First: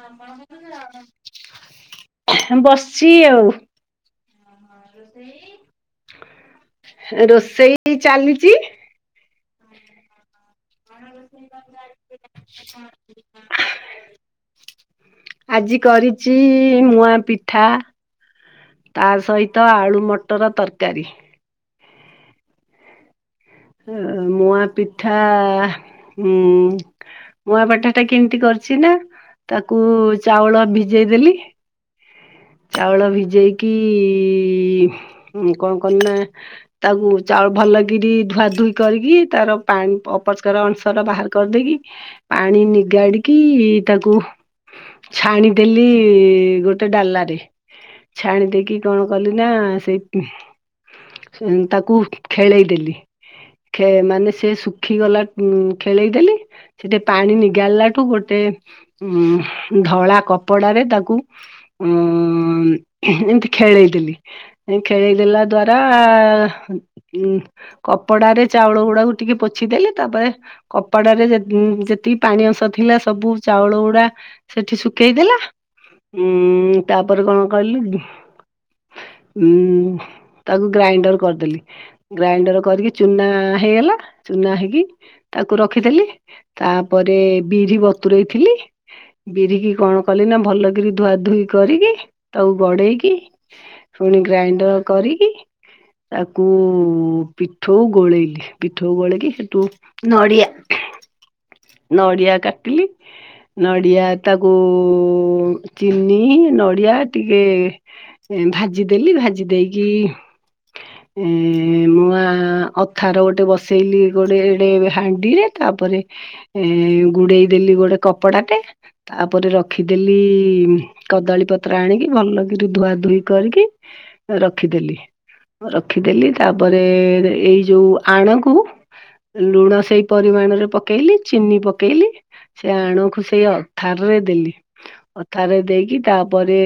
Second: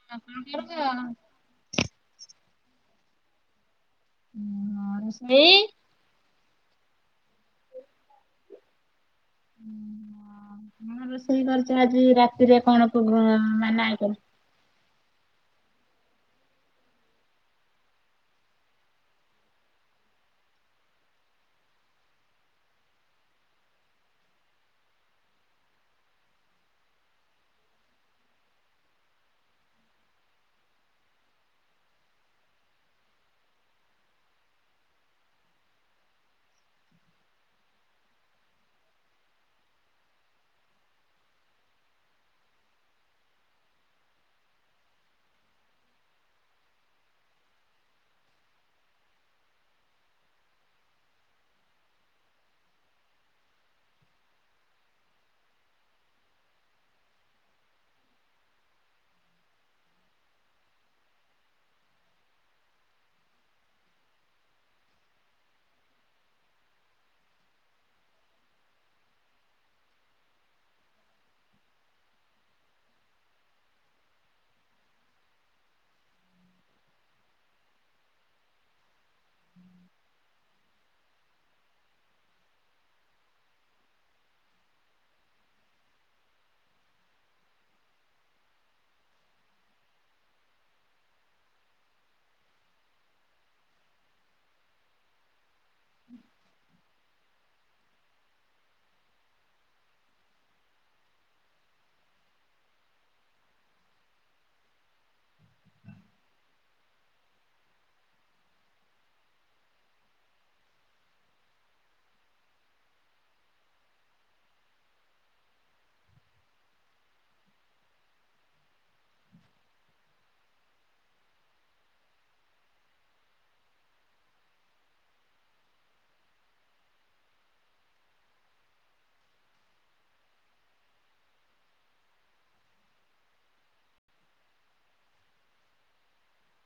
[unintelligible] ବସିଛି ଆଉ। ଉଁ ରୋଷେଇ ରୋଷେଇ ଚାଲିଛି। କଣ ରୋଷେଇ କରିଛ ଆଜି ରାତିରେ କଣ ପ୍ରୋଗ ମାନେ ଆଇକ ଆଜି କରିଛି ମୁଆ ପିଠା ତା ସହିତ ଆଳୁ ମଟର ତରକାରୀ। ଆ ମୁଆ ପିଠା ଉଁ ମୁଆଁପଠା ଟା କେମିତି କରିଛି ନା ତାକୁ ଚାଉଳ ଭିଜେଇ ଦେଲି ଚାଉଳ ଭିଜେଇକି କଣ କଲି ନା ତାକୁ ଚାଉଳ ଭଲକରି ଧୁଆ ଧୁଇ କରିକି ତାର ପାଣି ଅପରିସ୍କାର ଅଂଶ ଟା ବାହାର କରିଦେଇକି ପାଣି ନିଗାଡିକି ତାକୁ ଛାଣିଦେଲି ଗୋଟେ ଡାଲା ଛାଣିଦେଇକି କଣ କଲି ନା ସେଇ ତାକୁ ଖେଳେଇ ଦେଲି ଖେଳ୍ ମାନେ ସେ ଶୁଖିଗଲା ଉ ଖେଳେଇଦେଲି ସେଠି ପାଣି ନିଗାଳିଲାଠୁ ଗୋଟେ ଉ ଧଳା କପଡାରେ ତାକୁ ଅ ଏମିତି ଖେଳେଇ ଦେଲି। ଏ ଖେଳେଇ ଦେଲା ଦ୍ୱାରା ଉଁ କପଡା ରେ ଚାଉଳ ଗୁଡାକୁ ଟିକେ ପୋଛିଦେଲି ତାପରେ କପଡ଼ା ରେ ଯେ ଯେତିକି ପାଣି ଅଂଶ ଥିଲା ସବୁ ଚାଉଳ ଗୁଡା ସେଠି ଶୁଖେଇଦଲା ଉଁ ତାପରେ କଣ କହିଲି ଉଁ ତାକୁ ଗ୍ରାଇଣ୍ଡର କରିଦେଲି। ଗ୍ରାଇଣ୍ଡର କରିକି ଚୁନା ହେଇଗଲା ଚୁନା ହେଇକି ତାକୁ ରଖିଥିଲି। ତାପରେ ବିରି ବତୁରଇଥିଲି। ବିରିକି କଣ କଲିନା ଭଲକି ଧୁଆ ଧୁଇ କରିକି ତାକୁ ଗଡେଇକି ପୁଣି ଗ୍ରାଇଣ୍ଡର କରିକି ତାକୁ ପିଠୋଉ ଗୋଳେଇଲି ପିଠୋଉ ଗୋଳେଇକି ସେଠୁ ନଡିଆ ନଡ଼ିଆ କାଟିଲି। ନଡ଼ିଆ ତାକୁ ଚିନି ନଡିଆ ଟିକେ ଭାଜିଦେଲି। ଭାଜି ଦେଇକି [inaudible] ଏଁ ମୁଆଁ ଅଥାର ଗୋଟେ ବସେଇଲି ଗୋଟେ ଗୋଟେ ହାଣ୍ଡିରେ ତାପରେ ଏଁ ଗୁଡେଇ ଦେଲି ଗୋଟେ କପଡ଼ାଟେ ତାପରେ ରଖିଦେଲି। କଦଳୀ ପତ୍ର ଆଣିକି ଭଲକରି ଧୁଆଧୁଇ କରିକି ରଖିଦେଲି। ରଖିଦେଲି। ତାପରେ ଏଇ ଯୋଉ ଆଣକୁ ଲୁଣ ସେଇ ପରିମାଣରେ ପକେଇଲି। ଚିନି ପକେଇଲି। ସେ ଆଣକୁ ସେଇ ଅଥାରରେ ଦେଲି। ଅଥାରରେ ଦେଇକି ତାପରେ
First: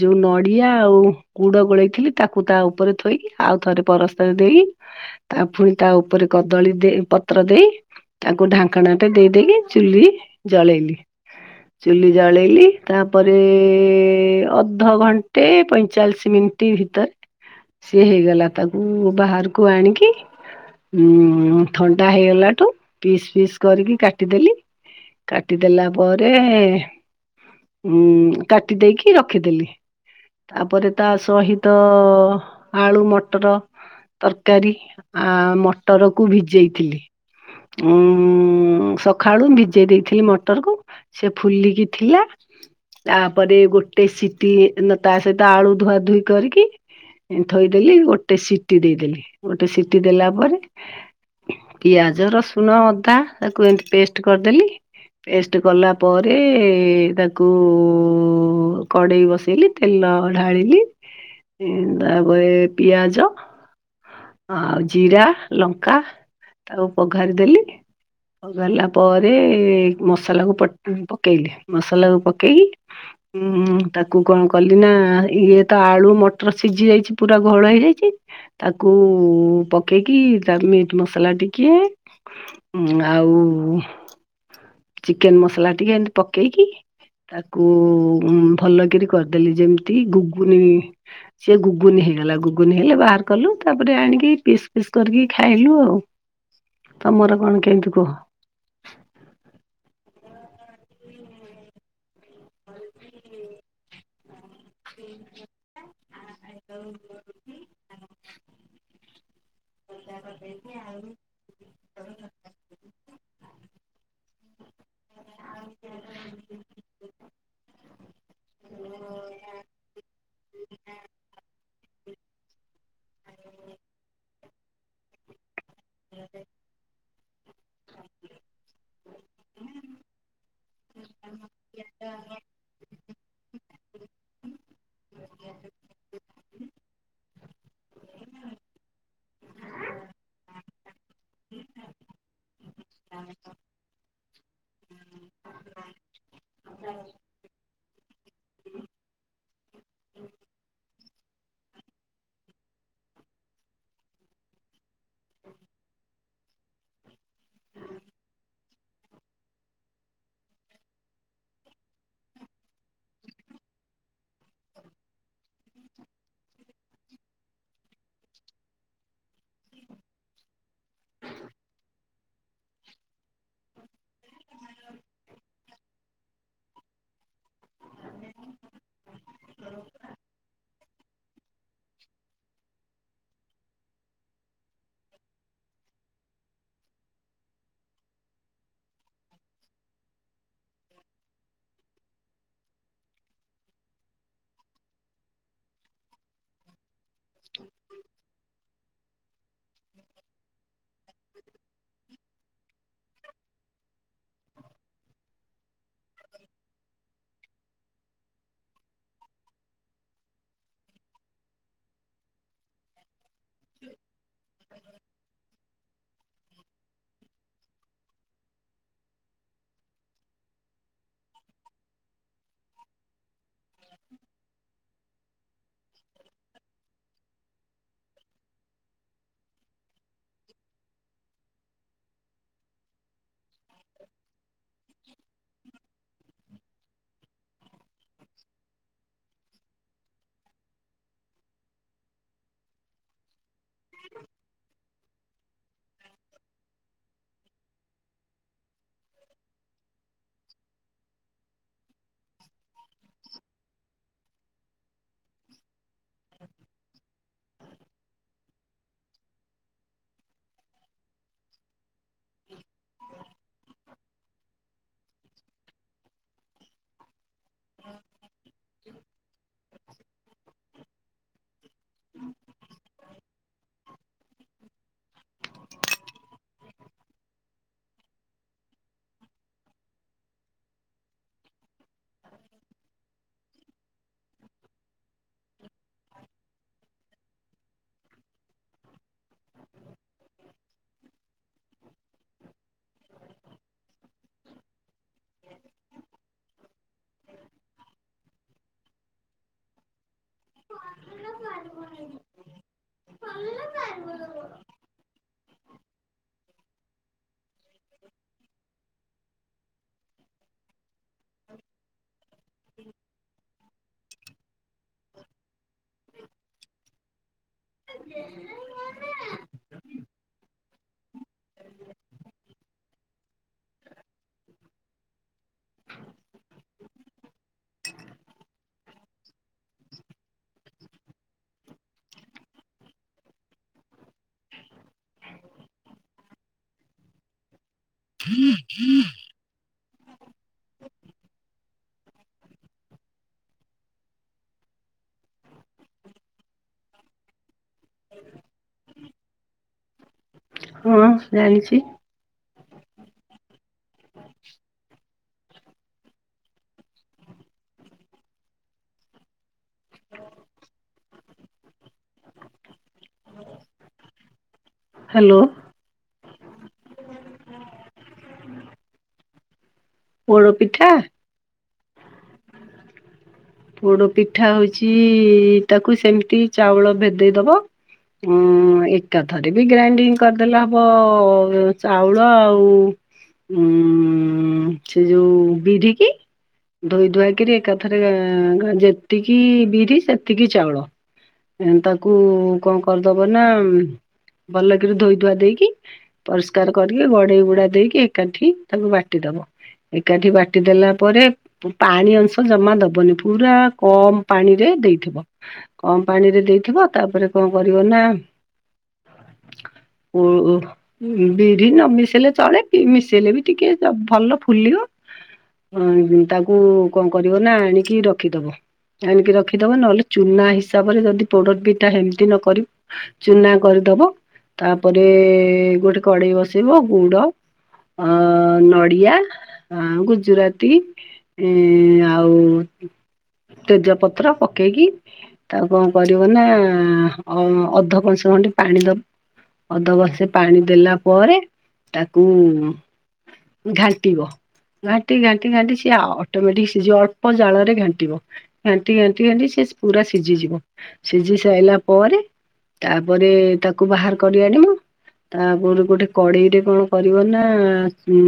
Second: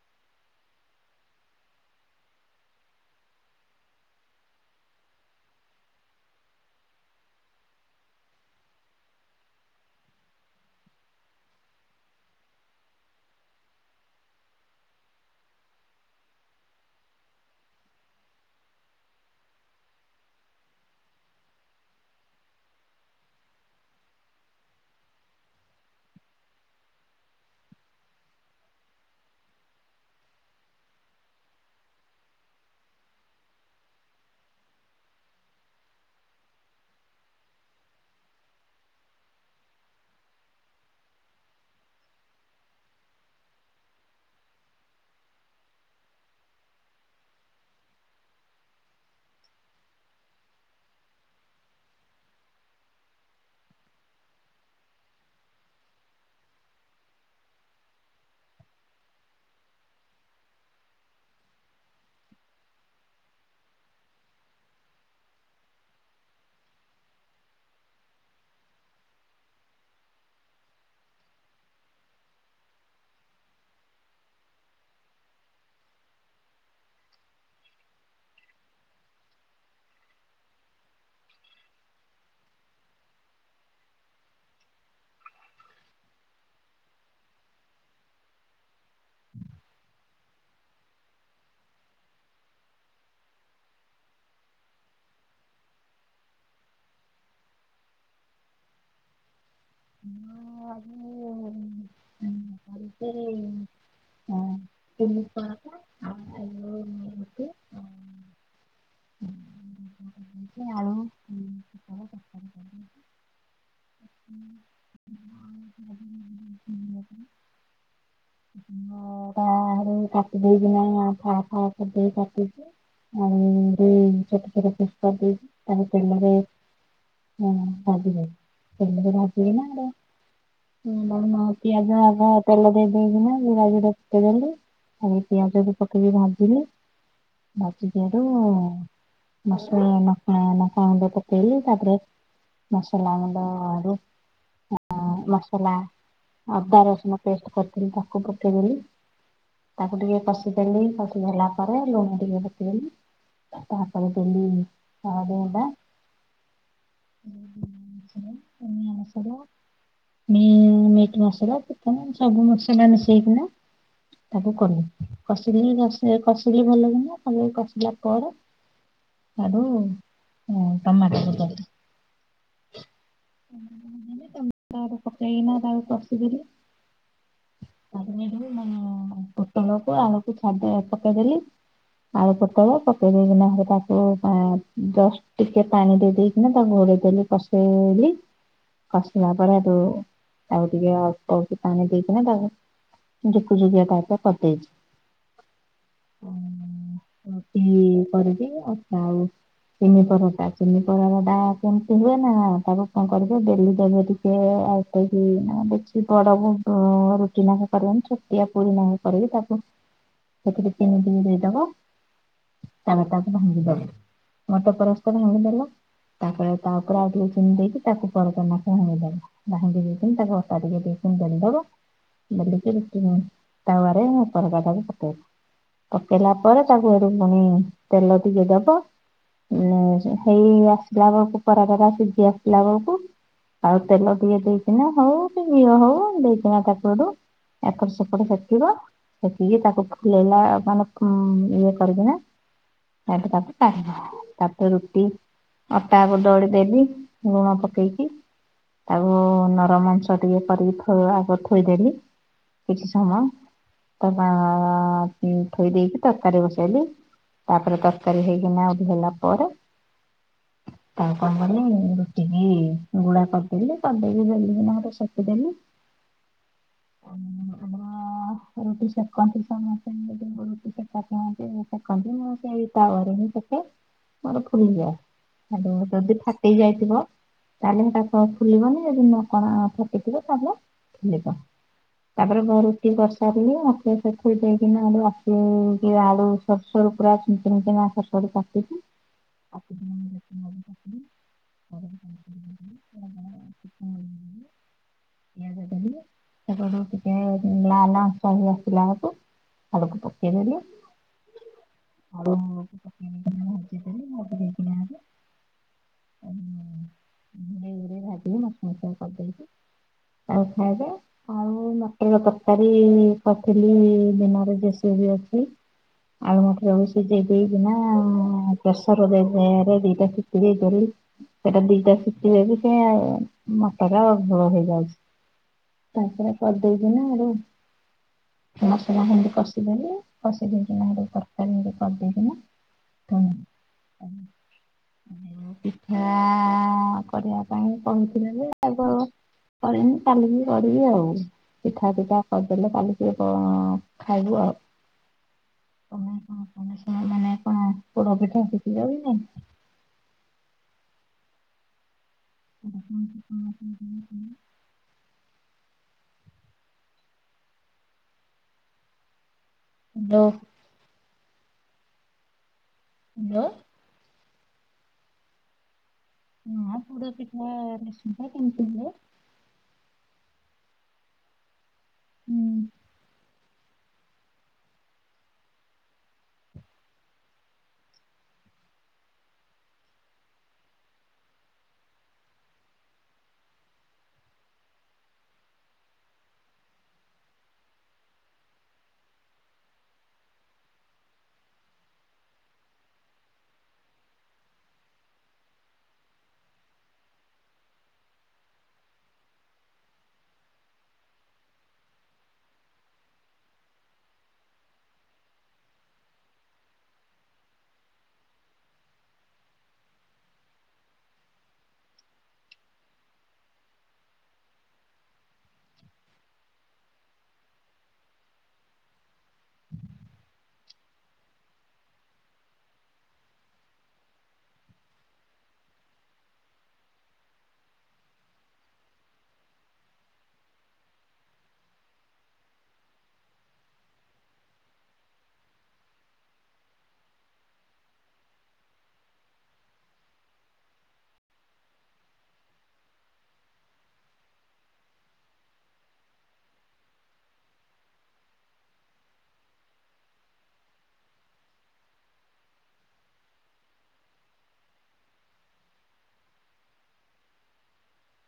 ଯୋଉ ନଡିଆ ଆଉ ଗୁଡ ଗୋଳେଇଥିଲି ତାକୁ ତା ଉପରେ ଥୋଇ, ଆଉ ଥରେ ପରସ୍ତରେ ଦେଇ ତା ପୁଣି ତା ଉପରେ କଦଳୀ ଦେଇ ପତ୍ର ଦେଇ, ତାକୁ ଢାଙ୍କ ଙ୍କଣାଟେ ଦେଇଦେଇକି ଚୁଲି ଜଳେଇଲି। ଚୁଲି ଜଳେଇଲି, ତାପରେ ଅଧଘଣ୍ଟେ ପଇଁଚାଳିଶୀ ମି ଟି ଭିତରେ ସିଏ ହେଇଗଲା। ତାକୁ ବାହାରକୁ ଆଣିକି ଉଁ ଥଣ୍ଡା ହେଇଗଲାଠୁ, ପିସ୍ ପିସ୍ କରିକି କାଟିଦେଲି କାଟିଦେଲା ପରେ ଉଁ କାଟି ଦେଇକି ରଖିଦେଲି। ତାପରେ ତା ସହିତ ଆଳୁ ମଟର ତରକାରୀ, ଆ ମଟରକୁ ଭିଜେଇଥିଲି ଉଁ ଉଁ ସଖାଳୁ ଭିଜେଇ ଦେଇଥିଲି ମଟରକୁ, ସେ ଫୁଲିକି ଥିଲା ତାପରେ ଗୋଟେ ସିଟି, ନାଁ ତା ସହିତ ଆଳୁ ଧୁଆଧୁଇ କରିକି ଥୋଇଦେଲି ଗୋଟେ ସିଟି ଦେଇଦେଲି। ଗୋଟେ ସିଟି ଦେଲା ପରେ ପିଆଜ ରସୁଣ ଅଦା ତାକୁ ଏମତି ପେଷ୍ଟ କରିଦେଲି ପେଷ୍ଟ କଲା ପରେ ତାକୁ କଡ଼େଇ ବସେଇଲି ତେଲ ଢାଳିଲି, ଉଁ ତାପରେ ପିଆଜ ଆଉ ଜିରା, ଲଙ୍କା ତାକୁ ପଘାରିଦେଲି। ପଘରିଲା ପରେ ସଲାକୁ ପ ପକେଇଲି। ମସଲାକୁ ପକେଇକି ଉଁ ତାକୁ କଣ କଲିନା ଇଏତ ଆଳୁ ମଟର ସିଜି ଯାଇଛି, ପୁରା ଘୋଳ ହେଇଯାଇଛି କୁ ପକେଇକି, ତା ମିଟ୍ ମସଲା ଟିକେ ଉଁ ଆଉ ଚିକେନ ମସଲାଟିକେ ଏମତି ପକେଇକି, ତାକୁ ଉଁ ଭଲ କିରି କରିଦେଲି ଯେମିତି ଗୁଗୁନି ସେ ଗୁଗୁନି ହେଇଗଲା। ଗୁଗୁନି ହେଲେ ବାହାର କଲୁ। ତାପରେ ଆଣିକି ପିସ୍ ପିସ୍ କରିକି ଖାଇଲୁ ଆଉ। ତମର କଣ କେମିତି କୁହ? [unintelligible] ଆଜି। [unintelligible] ଆଳୁ ରୁଟି ଆଉ [unintelligible] [unintelligible] ଆଳୁ ପୋଟଳ ତରକାରୀ। ଉଁ। [unintelligible] ନଅଟା ଆଳୁ କାଟିଦେଇକିନା ଫାଳ ଫାଳ କରିଦେଇ କାଟିଚି ଆଳୁ ରେ ଛୋଟ ଛୋଟ ପିସ୍ କରିଦେଇଛି। ତାକୁ ତେଲରେ ହଁ ଭାଜିବେ, ତେଲରେ ଭାଜିବେ ନା ହେରା। [unintelligible] ମୋ ପିଆଜ ଅଦା ତେଲ ଦେଇଦେଇକିନା ଜିରା ଦିଇଟା ଫୁଟେଇଦେଲି। ଆଉ ପିଆଜ କୁ ପକେଇକି ଭାଜିଲି। ଭାଜିକି ହେଟୁ ମସଲା ନକା ଲଙ୍କା ଗୁଣ୍ଡ ପକେଇଲି ତାପରେ ମସଲା ଗୁଣ୍ଡ ରେ ହଁ ମସଲା ଅଦା ରସୁଣ ପେଷ୍ଟ କରିଥିଲି ତାକୁ ପକେଇଦେଲି। ତାକୁ ଟିକେ କଷିଦେଲି କଷିଦେଲା ପରେ ଲୁଣ ଟିକେ ପକେଇଲି। ତାପରେ ଦେଲି ହଳଦି ଗୁଣ୍ଡ [unintelligible] ଅନ୍ୟ ମସ ପଡିବ ମି ମିଟ୍ ମସଲା ଚିକେନ ସବୁ ମସଲା ମିଶେଇକିନା ତାକୁ କଲି କଷିଦେଲି କସି କସିଲି ଭଲ କିନା ଭଲକି କଷିଲା ପରେ ସାଡୁ ଉଁ ଟମାଟୋ [unintelligible] [unintelligible] ପକେଇକିନା ତାକୁ କଷି ଦେଲି। ତାକୁ ନେଇକିରି ମାନେ ପୋଟଳକୁ ଆଳୁକୁ ଛାଡ ଦେ ପକେଇଦେଲି। ଆଳୁ ପୋଟଳ ପକେଇ ଦେଇକିନା ହେ ତାକୁ ଆଁ ଜଷ୍ଟ ଟିକେ ପାଣି ଦେଇ ଦେଇକିନା ତାକୁ ଘୋଡେଇ ଦେଲି ବସେଇଲି। କଷିଲା ପରେ ହେଟୁ ଆଉ ଟିକେ ଅଳ୍ପକି ପାଣି ଦେଇକି ନା ତାକୁ। ଯୁକୁଯୁକିଆ ପାଗ ତ କରିଦେଇଛି ଉଁ। ରୁଟି କରିବି ଅଟା ଆଉ ଚିନି ପରଟା ଚିନି ପରଟା କେମ ସେମିତି ହୁଏ ନା ହଁ ତାକୁ କଣ କରିବ ବେଲି ଦେବ ଟିକେ [unintelligible] ଉଁ ରୁଟି ନାଖେ କରିବନି ଛୁଟିଆ ପୁରୀ ନାଖେ କରିବି ତାକୁ। ସେଥିରେ ଚିନି ଟିକେ ଦେଇଦବ ତାପରେ ତାକୁ ଭାଙ୍ଗିଦବ ଗୋଟେ ପରସ୍ତ ଭାଙ୍ଗିଦେଲ ତାପରେ ତା ଉପରେ ଆଉ ଟିକେ ଚିନି ଦେଇକି ତାକୁ ପରଟା [unintelligible] ଜା ହାଣ୍ଡି ଦେଇଥିମ୍ ତାକୁ ଅଟା ଦେଇକି ଟିକେ ପୁଣି ବେଲିଦବ। ବେଲିକି ରୁଟି କୁ ତାୱାରେ ପରଟା ଟା କୁ ପକେଇବ। ପକେଇଲା ପରେ ତାକୁ ଏଠୁ ପୁଣି ତେଲ ଟିକେ ଦବ ଉଁ ହେଇ ଆସିଲା ବେଳକୁ ପରଟା ଟା ସିଝି ଆସିଲା ବେଳକୁ ଆଉ ତେଲ ଟିକେ ଦେଇକିନା ହଉ କି ଘିଅ ହଉ ଦେଇକିନା ତାକୁ ସେଠୁ ଏପଟ ସେପଟ ସେକିବ ସେକିକି ତାକୁ ଖୁଳେଇଲା ମାନେ ଉଁ ଇଏ କରିକି ନା ସେଇଠୁ ତାକୁ [unintelligible] ତାପରେ ରୁଟି ଅଟାକୁ ଦଳିଦେଲି ଲୁଣ ପକେଇକି। ତାକୁ ନରମାଂସ ଟିକେ କରିକି ଥୋ ଆଗ ଥୋଇଦେଲି। କିଛି ସମୟ ତ ଉଁ ଥୋଇ ଦେଇକି ତରକାରୀ ବସେଇଲି। ତାପରେ ତରକାରୀ ହେଇକିନା ଆହୁରି ହେଲା ପରେ ତାକୁ କଣ କହିଲ ରୁଟିି କି ଗୁଳା କରି ଦେଲି। କରିଦେଇକି ବେଲି କିନା ମୋଟେ ସେକିଦେଲି। ଅମ ଆମର ରୁଟି ସେକନ୍ତି ସମସ୍ତେ [unintelligible] ରୁଟି ସେକା ଖାଆନ୍ତି ପକାନ୍ତି ମୁଁ ସେଇ ତାୱାରେ ହିଁ ପକାଏ ମୋର ଫୁଲିଯାଏ। ମାନେ ଯଦି ଫାଟି ଯାଇଥିବ ତାହେଲେ ସେଟା କ ଫୁଲିବନି ଯଦି ନ କଣା ଫୁଟିଥିବ ତାହେଲେ ଫୁଲିବ। ତାପରେ ମୁଁ ରୁଟି କରିସାରିଲି ରୁଟି ସେକି ଦେଇକିନା ଆଳୁ ଆସିକି ଆଳୁ ସରୁ ସରୁ ପୁରା ଚୂନ ଚୂନ କିନା ସରୁ ସରୁ କାଟିକି କାଟିକି [unintelligible] କିଆଁ [unintelligible] ସେପଟୁ ଟିକେ ଉଁ ଲାଲ ଅଂଶ ହେଇଆସିଲା ବେଳକୁ ଆଡକୁ ପକେଇଦେଲି। ଆଳୁ ପକେଇ ଦେଇକିନା ଭାଜି ଦେଲି [unintelligible] ଓ ଉଁ ଘୁରେଇ ଘୁରେଇ ଭାଜିକି ମୁସ ମୁସିଆ କରିଦେଇଛିି ଆଉ ଖାଇବା ଆଉ ମଟର ତରକାରୀ କରିଥିଲି ଦିନର ଯୁସୁ ବି ଅଛି। ଆଳୁ ମଟର ଆଳୁ ସିଝେଇ ଦେଇକିନା ପ୍ରେସରରେ ଦେଇକି ଦିଟା ସି ସିଜେଇଦେଲି। ସେଇଟା ଦିଟା ଶିଟି ଦେବି ଯେ ଆଉ ମଟର ଭୋଳ ହେଇଯାଉଛି। ତାପରେ କରିଦେଇଛିି ନା ଆଉ ମସଲା ଏମତି କଷିଦେଲି କଷି ଦେଇକି ନା ଗୋଟେ ତରକାରୀ ଏମତି କରିଦେଇକିନା [unintelligible] ପିଠା- କରିବା ପାଇଁ କହିଥିଲେ ଯେ ଆଗ କରିନି କାଲିକି କରିବି ଆଉ। ପିଠା ପିଠା କରି ଦେଲେ କାଲିକି କଣ ଖାଇବୁ ଆଉ। ତମେ କଣ କଣ ଶୁଣ ମାନେ କଣ ପୋଡ ପିଠା ଶି ଖିଲ କି ନାଇଁ? ହଁ ଜାଣିଛି। [inaudible] ହ୍ୟାଲୋ। ହ୍ୟାଲୋ? ହ୍ୟାଲୋ। ହଁ ପୋଡ ପିଠା ମିଶୁନି କେମିତି ହୁଏ? ପୋଡ ପିଠା? ହୁଁ। ବଡ ପିଠା ହଉଛି ତାକୁ ସେମିତି ଚାଉଳ ଭେଦେଇ ଦବ। ଉଁ ଏକାଥରେ ବି ଗ୍ରାଇଣ୍ଡିଙ୍ଗ କରିଦେଲେ ହବ ଚାଉଳ ଆଉ ହିଁ ସେ ଯେଉଁ ବିରି କି? ଧୋଇ ଧୁଆକରି ଏକାଥରେ କଣ ଯେ ଯେତିକି ବିରି ସେତିକି ଚାଉଳ। ଏଁ ତାକୁ କଣ କରିଦବ ନା ଭଲକରି ଧୋଇଧୁଆ ଦେଇକି ପରିଷ୍କାର କରିକି ଗଡେଇ ଗୁଡା ଦେଇକି ଏକାଠି ତାଙ୍କୁ ବାଟି ଦବ। ଏକାଠି ବାଟିଦେଲା ପରେ ପୁ-ପାଣି ଅଂଶ ଜମା ଦବନି ପୁରା କମ୍ ପାଣିରେ ଦେଇଥିବ। କମ୍ ପାଣିରେ ଦେଇଥିବ ତାପରେ କଣ କରିବ ନା ଓ ଓ। ଉଁ ବିରି ନ ମିଶେଇଲେ ଚଳେ କି ମିଶେଇଲେ ବି ଟିକେ [unintelligible] ଭଲ ଫୁଲିବ। ହଁ ହୁଁ ତାକୁ କଣ କରିବ ନା ଆଣିକି ର ଖିଦବ ଆଣିକି ରଖିଦବ ନହେଲେ ଚୁନା ହିସାବରେ ଯଦି ପୋଡ ପିଠା ହେମିତି ନକରି ଚୁନା କରିଦବ। ତାପରେ ଗୋଟେ କଡେଇ ବସେଇବ। ଗୁଡ ଅଁ ନଡ଼ିଆ ଆଁ ଗୁଜୁରାତି। ଏଁ ଆଉ ତେଜପତ୍ର ପକେଇକିି ତାକୁ କଣ କରିବ ନା ଅ-ଅଧ କଂସେ ଖଣ୍ଡେ ପାଣି ଦ ଅଧ କଂସେ ପାଣି ଦେଲା ପରେ ତାକୁ ଘାଣ୍ଟିବ ଘାଣ୍ଟି ଘାଣ୍ଟି ଘାଣ୍ଟି ସିଏ ଆ ଅ-ଅଟୋମେଟିକ ସିଝିବ ଅଳ୍ପ ଜାଳରେ ଘାନ୍ ଣ୍ଟିବ ଘାଣ୍ଟି ଘାଣ୍ଟି ଘାଣ୍ଟି ସିଏ ସି ପୁରା ସିଝିଯିବ। ସିଝି ସାରିଲା ପରେ ତାପରେ ତାକୁ ବାହାର କରି ଆଣିବ। ତାପରୁକୁ ଗୋଟେ କଡେଇରେ କଣ କରିବ ନା ଉଁ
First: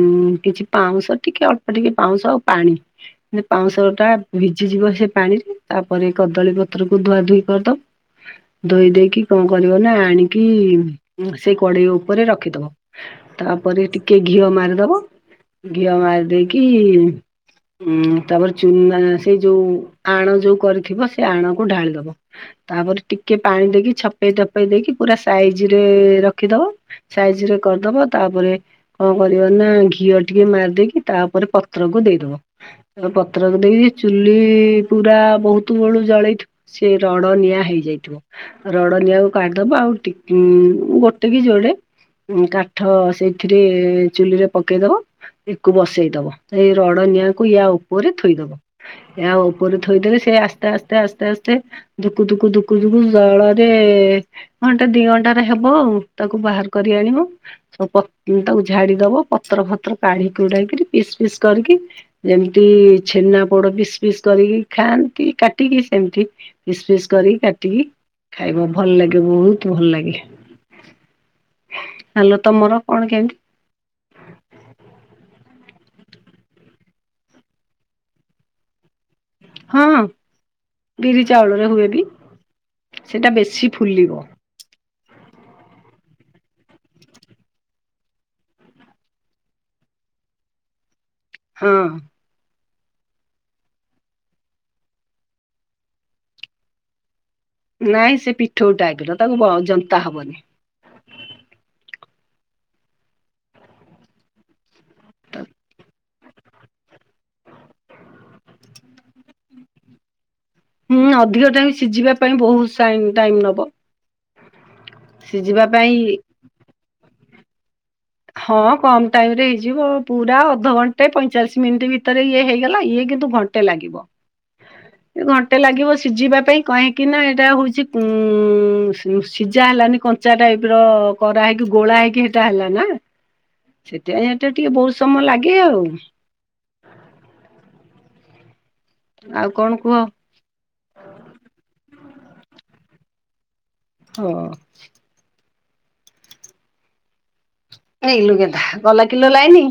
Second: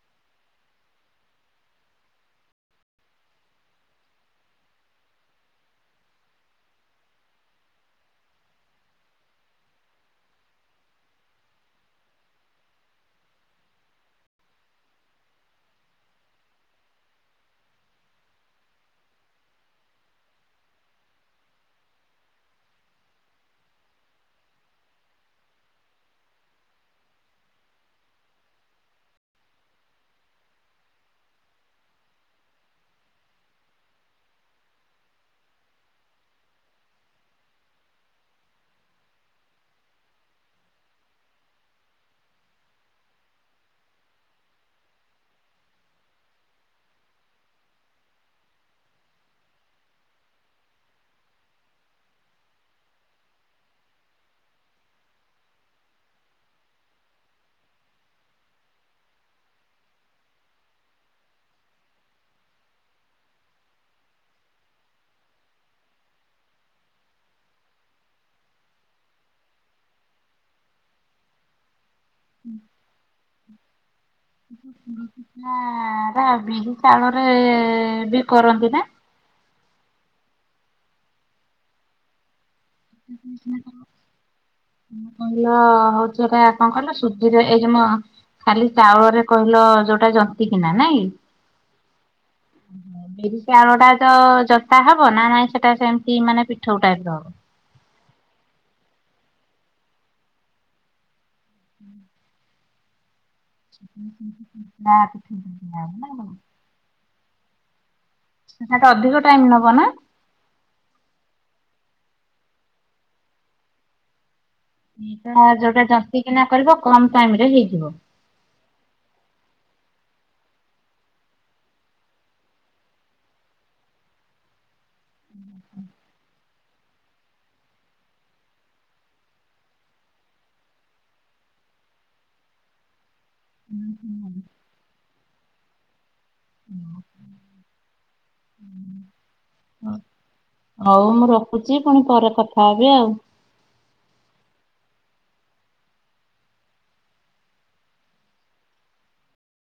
କିଛି ପାଉଁଶ ଟିକେ ଅଳ୍ ପ ଟିକେ ପାଉଁଶ ଆଉ ପାଣି [unintelligible] ପାଉଁଶଟା ଭିଜିଯିବ ସେ ପାଣିରେ। ତାପରେ କଦଳୀ ପତ୍ରକୁ ଧୁଆ ଧୁଇ କରିଦବ। ଧୋଇ ଦେଇକି କଣ କରିବ ନା ଆଣିକି ଉଁ ସେଇ କଡେଇ ଉପରେ ରଖିଦବ। ତାପରେ ଟିକେ ଘିଅ ମାରିଦବ। ଘିଅ ମାରି ଦେଇକି ଉଁ ତାପରେ ଚୂନା ସେଇ ଯୋଉ ଆଣ ଯୋଉ କରିଥିବ ସେ ଆଣକୁ ଢାଳିଦବ। ତାପରେ ଟିକେ ପାଣି ଦେଇକି ଛପେଇ ଧପେଇ ଦେଇକି ପୁରା ସାଇଜରେ ରଖିଦବ। ସାଇଜରେ କରିଦବ ତାପରେ କଣ କରିବ ନା ଘିଅ ଟିକେ ମାରିଦେଇକି ତା ଉପରେ ପତ୍ରକୁ ଦେଇଦବ। ତା [unintelligible] ପତ୍ରକୁ ଦେଇକି ଚୁଲି ପୁରା ବହୁତୁ ବେଳୁ ଜଳେଇଥିବ ସେ ରଡ ନିଆଁ ହେଇଯାଇଥିବ। ରଡ ନିିଆଁକୁ କାଢିଦବ ଆଉ ଟି ଉଁ ଗୋଟେ କି ଯୋଡେ ଉଁ କାଠ ସେଇଥିରେ ଚୁଲିରେ ପକେଇଦବ। ୟାକୁ ବସେଇଦବ। ଏଇ ରଡ ନିିଆଁକୁ ଇୟା ଉପରେ ଥୋଇଦବ। ଇୟା ଉପରେ ଥୋଇଦେଲେ ସେ ଆସ୍ତେ ଆସ୍ତେ ଆସ୍ତେ ଆସ୍ତେ ଧୁଖୁ ଧୁଖୁ ଧୁଖୁ ଧୁଖୁ ଜାଳରେ ଘଣ୍ଟେ ଦି ଘଣ୍ଟାରେ ହେବ ଆଉ। ତାକୁ ବାହାର କରି ଆଣିବ। ସବୁ ପତ୍ ଉଁ ତାକୁ ଝାଡିଦବ। ପତ୍ର ଫତ୍ର କାଢ଼ି କୁଢା କିରି ପିସ୍ ପିସ୍ କରିକି ଯେମିତି ଛେନା ପୋଡ ପିସ୍ ପିସ୍ କରିକି ଖାଆନ୍ତି କାଟିକି। ସେମିତି ପିସ୍ ପିସ୍ କରିକି କାଟିକି ଖାଇବ। ଭଲ ଲାଗିବ। ବହୁତ ଭଲ ଲାଗେ। [inaudible] ହାଲୋ ତମର କଣ କେମିତି? ହୁଁ। [unintelligible] ବିରି ଚାଉଳରେ ବି କରନ୍ତି ନା? ହଁ ବିରି ଚାଉଳରେ ହୁଏ ବି। ସେଟା ବେଶୀ ଫୁଲିବ [inaudible] [unintelligible] କହିଲ ହଉଛି ଏଇଟା କଣ କହିଲ ସୁଧିରେ ଏଇ ଯୋଉ ଆମ ଖାଲି ଚାଉଳରେ କହିଲ ଯୋଉଟା ଜନ୍ତି କିିନା ନାଇଁ? ହଁ। ଉଁହୁଁ। ବିରି ଚାଉଳ ଟା ତ ଜତା ହବ ନା ନାଇଁ ସେଟା ସେମିତି ମାନେ ପିଠଉ ଟାଇପର ହବ? ନାଇଁ ସେ ପିଠଉ ଟାଇପର ତାକୁ ଜନ୍ତା ହବନି। ହୁଁ [inaudible] ତାଠ [inaudible] ପିଠାଟା ଅଧିକ ଟାଇମ୍ ନବ ନା? ହୁଁ ଅଧିକ ଟାଇମ ସିଝିବା ପାଇଁ ବହୁତ ଶା ଟାଇମ ନବ। ଏଇଟା ସିଝିବା ଯୋଉଟା ପାଇଁ ଜନ୍ତିକିନା କରିବ କମ ଟାଇମ ରେ ହେଇଯିବ। ହଁ କମ ଟାଇମ୍ ରେ ହେଇଯିବ ପୁରା ଅଧଘଣ୍ଟେ ପଇଁଚାଳିଶ ମିନିଟ ଭିତରେ ଇଏ ହେଇଗଲା ଇଏ କି ନ୍ତୁ ଘଣ୍ଟେ ଲାଗିବ ଘଣ୍ଟେ ଲାଗିବ ସିଝିବା ପାଇଁ କ କିନା ଏଇଟା ହେଉଛି ଙ୍କୁ ଉଁ ସିଝା ହେଲାନି କଞ୍ଚା ଟାଇପ୍ ର କରା ହେଇକି ଗୋଳା ହେଇକି ହେଟା ହେଲା ନା ହୁଁ ସେଥିପାଇଁ ଏଟା ଟିକେ ବହୁତ ସମୟ ଲାଗେ ଆଉ। ହୁଁ। ଆଉ କଣ ହୁଁ। କୁହ? ହଉ ମୁଁ ରଖୁଛି ପୁଣି ପରେ କଥା ହେବି ଆଉ ହ। ଏଇ ଲୁ ଗେଧା ଗଲା କିଲୋ ଲାଇନି